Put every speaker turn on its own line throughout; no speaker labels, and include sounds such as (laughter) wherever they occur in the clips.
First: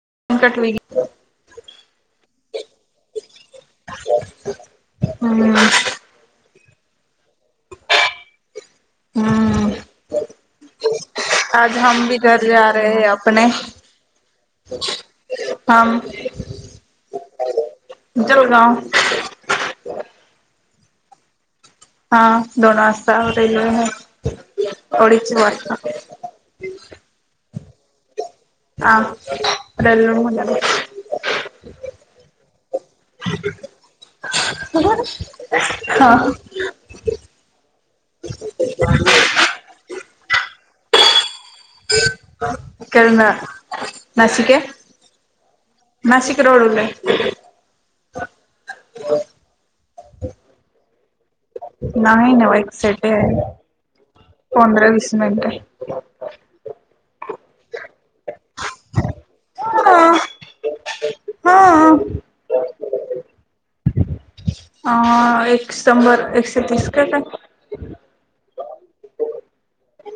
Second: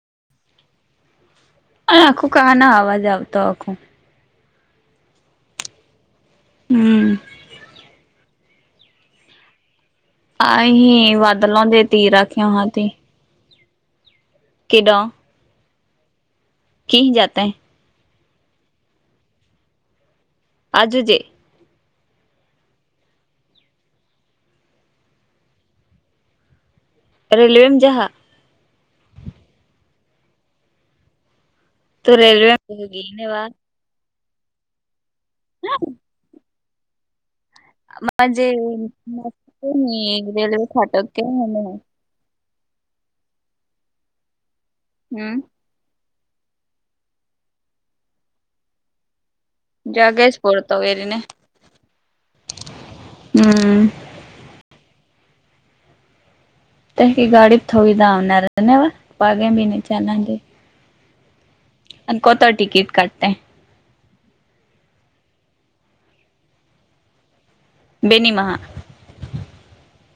(unintelligible)
ऑंखो का ना आवाज आतो ऑंखो.
हम्
हम
हम आज भी घर जा रहे हैं
(unintelligible)
अपने
किड
हम
कि जातेय.
जलगाव
आज जे
हा दोन वाजता हॉटेल वर आवडीचे वाटता. ते
रेल्वेन जहा
हा रेल्वे होत्याच की
तू रेल्वे होगी ने वा
हा
म्हणजे मी रेल्वे फाटक के आलेय.
कारण नाशिक हे
हम्म
नाशिक रोड उलट
जगेच बोलतो एरिने
नाही ना बा एक सेट आहे
हम्म
पंधरा वीस मिनट
ते क गाडीत थोई धावणार रेव पागे बी नाही
हा
जानागी.
हा
आणि कोठ टिकीट काडते
अ एक शंभर एकशे तीस काय काय
बेनि महा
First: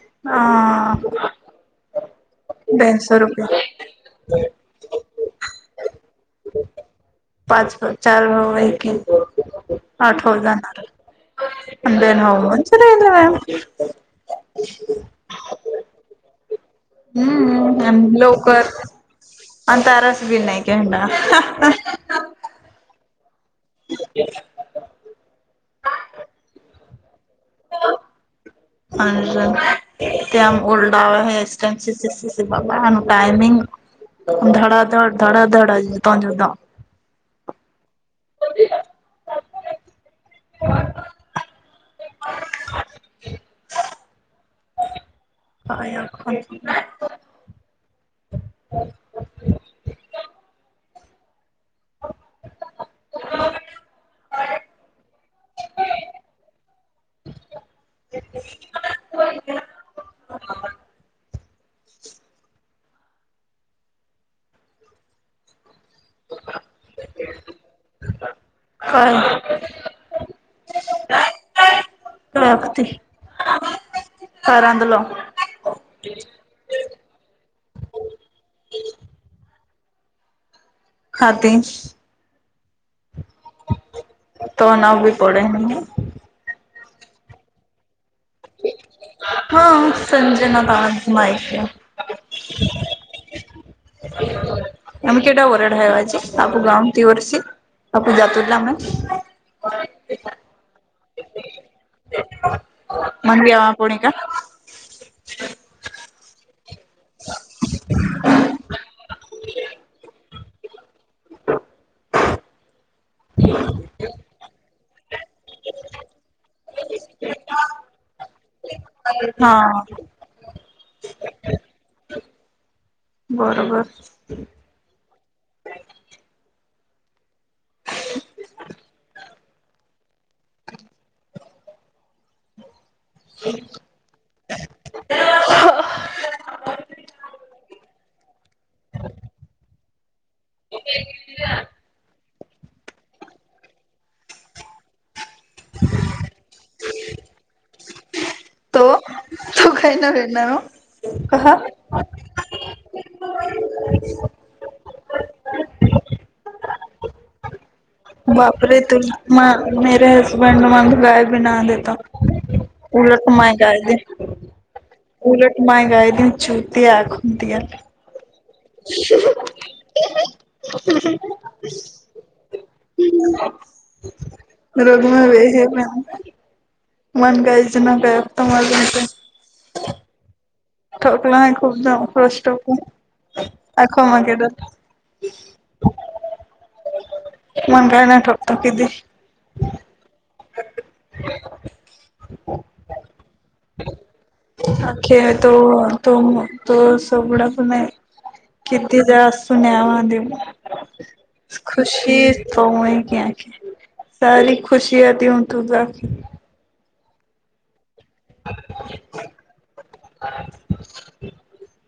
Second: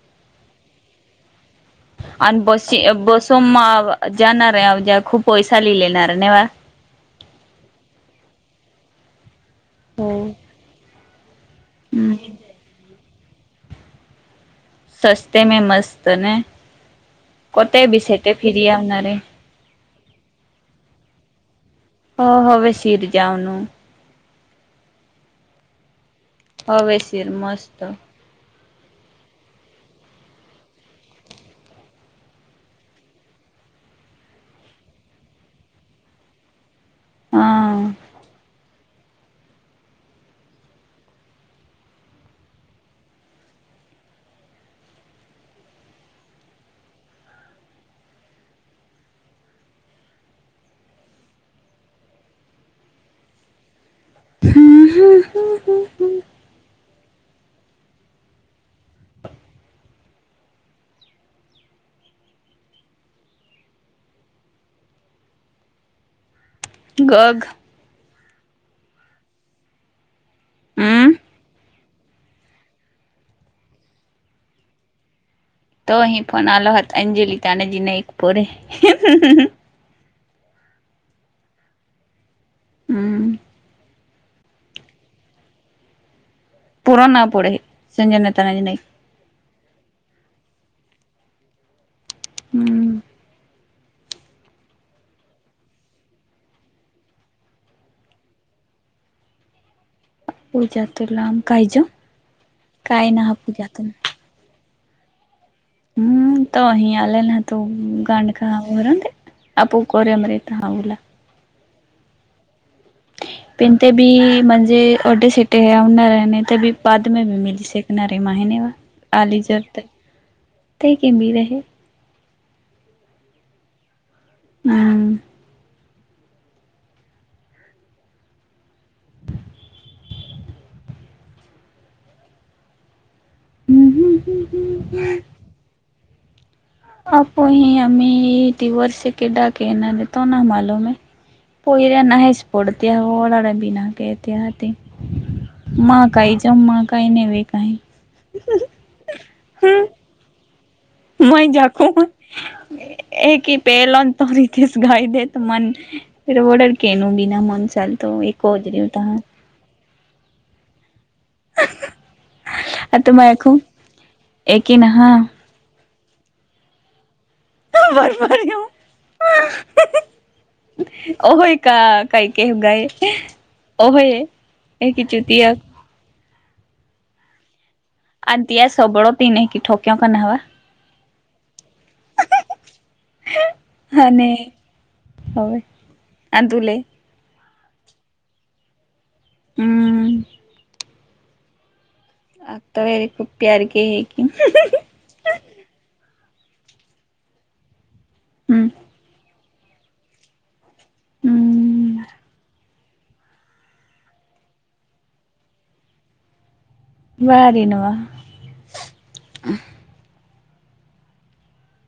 ह
आणि बसने बसून जाणार आहे. उद्या खूप पैसा लिहिलेणार नेव.
पाच चार भा वक
हो
आठ भाऊ जाणार अडे ना ह म्हंचनयल मॅम
सस्ते मे मस्तने
हम्म लवकर आणि त्रास बि नाही केयना
हो होवे शिर जावनो
(unintelligible)
हवेेशीर मस्त
आणि त्याम ओल्डा आट स सी बा टाइमिंग धडा धड धडा धडाता जध
हा
(unintelligible) (unintelligible) काय अ (inaudible) अ (unintelligible) (unintelligible) (unintelligible) काय
हम्म
वक्ती कर आण धलाव
तो ही फोन आलो होत अंजली तानाजी नाईकपुरे
खात
हम्म
त नाव भी पढे नाही
पुरो ना पुढे संजय नताना नाही
हा संजना दज मायक (unintelligible)
हम्म
आम केटा वरडायवाज आपू गम ती वर्ष (unintelligible) (unintelligible) म्हणवी आवा कोणी का
(unintelligible) (unintelligible)
हम
(unintelligible)
हा
जर तर (unintelligible)
बरोबर
हम्म हम्म हम्म हम्म हम् ह (unintelligible) (unintelligible) (unintelligible)
(unintelligible) कहा
(unintelligible) (unintelligible)
बापरे
ओजरी
तु
होता हा
म (unintelligible)
आता मय आखू
(unintelligible)
एकीन हा
(unintelligible)
(unintelligible)
रग मे वेहे
(unintelligible) अंतिया सबड़ो तीन एकी ठोक्यो का
(unintelligible)
नवा अने
(unintelligible)
(unintelligible)
(unintelligible)
हम्म आता वेरी खूप प्यार के है की
ह (unintelligible)
हम्म
(unintelligible)
हम्म
(unintelligible) (unintelligible)
(unintelligible)
ह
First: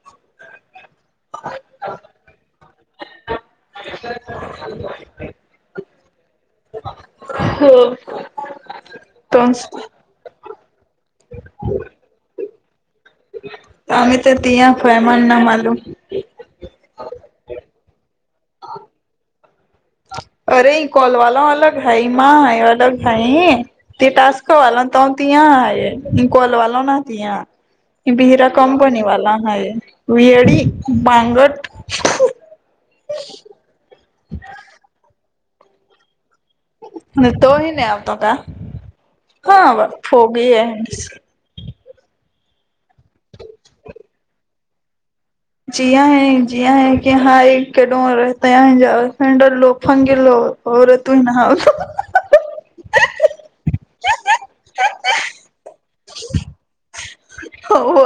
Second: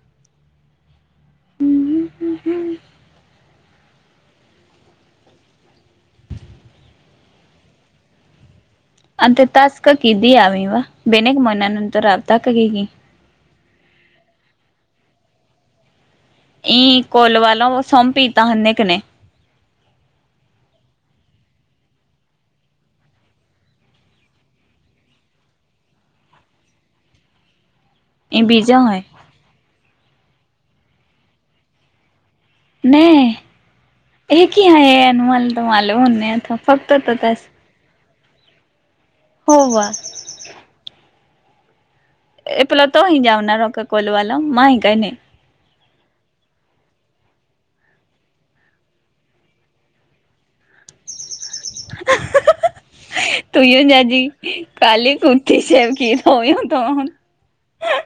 (unintelligible) हो
आणि ते आजकाल
(unintelligible)
(unintelligible)
(unintelligible)
ई
हय
बीजा हय
(unintelligible)
(unintelligible)
आणि तो
(unintelligible) हो वा
(unintelligible)
(unintelligible)
जिया ह जिया है की हाय एक केडो राहत या झारखंड लोक फंगे लोक होर तू ना
तु ना आजी काली कुतीस क होई होता हून
हो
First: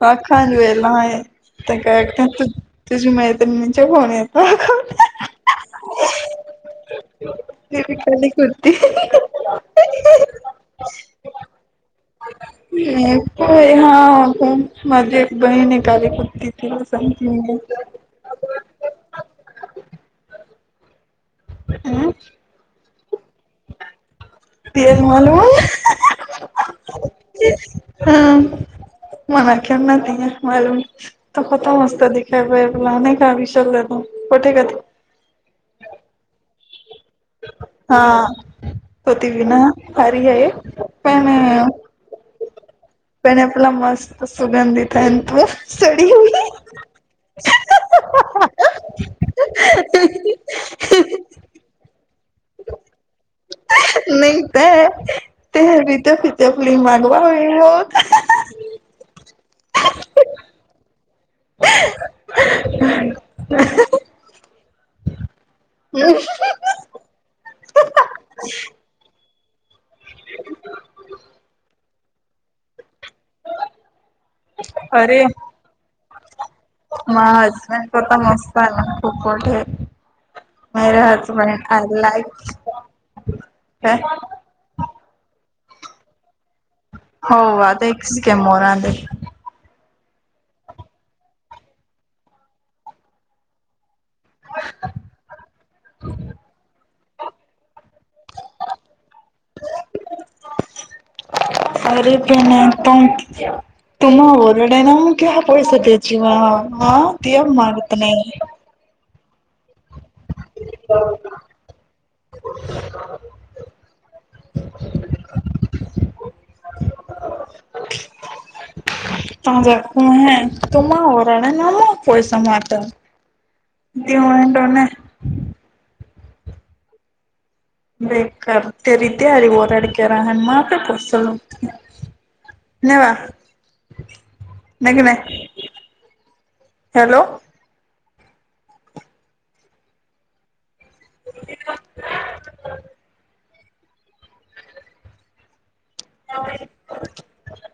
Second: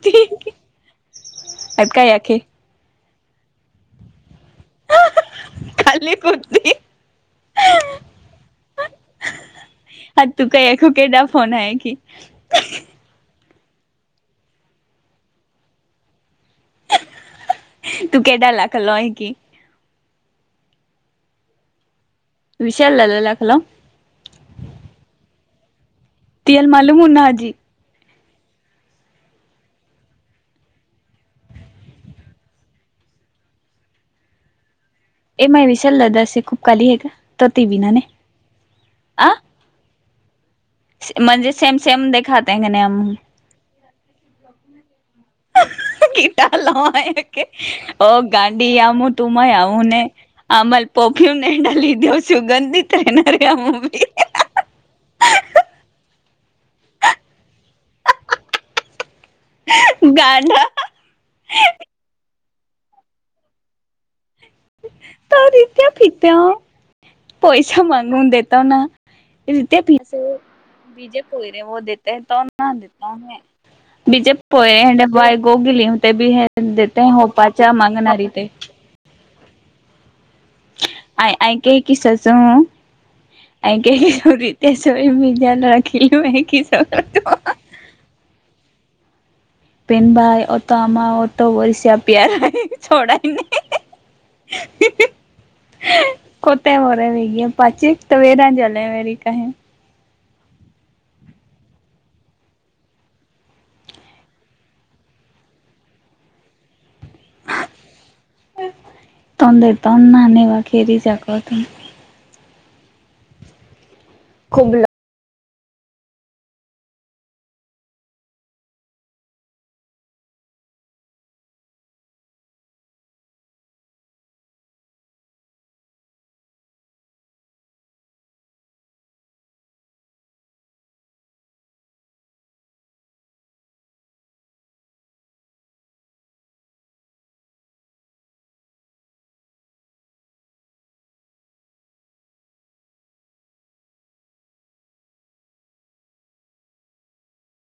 पाखांज वेला आहे ते
अब काय
कर
आखे
तुझी मैत्रीण चे फोन आहेत
खली पूर्ती (unintelligible)
विकली कुर्ती
एकोके द फोन आहे की
हो हा माझी एक बहीने कार करती ते सां
तू केडा लाखलो आहे की
हम
विशाल लाखला
तेल मालूम
तियल मल मुना हाजी
हा मनाखे ना ंग मल तो खत मस्तता दिखा प बोला अने कावीसले (unintelligible) होठे का ते
एम विशलला द अस खूप काली ह का तो ती भी ना
हा
ने
होती
आ
विना सारी आहेय
म्हणजे सेम सेम देखाते घ नम
सुगंधित हो
किता लव आहे एकके अ गांडीी आमु तुम्हा आ न आम्हा परफ्यूमड लि
नाही ते ते तर फिती फुली मागवा हो
गाड तरीित्या फित पैसा मागवून देतो ना दे पिसे बीजे पयरे व देेत तर ना बीजे पय ए
अरे
बाय गो गली होते बी हे ध्याेत
मा
होपाच्या
हजबंड को तर
मागणारारीी ते
मस्त आनंद खूप मोठे मेरे
आ ऐ
हजबंड
काय
आय
किसच
लाईक
अ सव रित सवय मीध्याान राखेल
हो आता एकच गेमर आध
पेन बा तो आम्हा तो बशया पयार डयने कोत मोर्या मघया पाच स वर झालं मरी काही
अरे प नाहीत तुम्हा रड आहे ना म क पैसा त्याची हा ते मागत नाही
तु त ना नाही वा खेरी जाकतु खुंबला
त जाकू ह तू मा होरड ना म पयस माात तडो ना बेक ते रत अरी ओराडकार हन माात पर्सल नवा नाहीक नाही हॅलो हो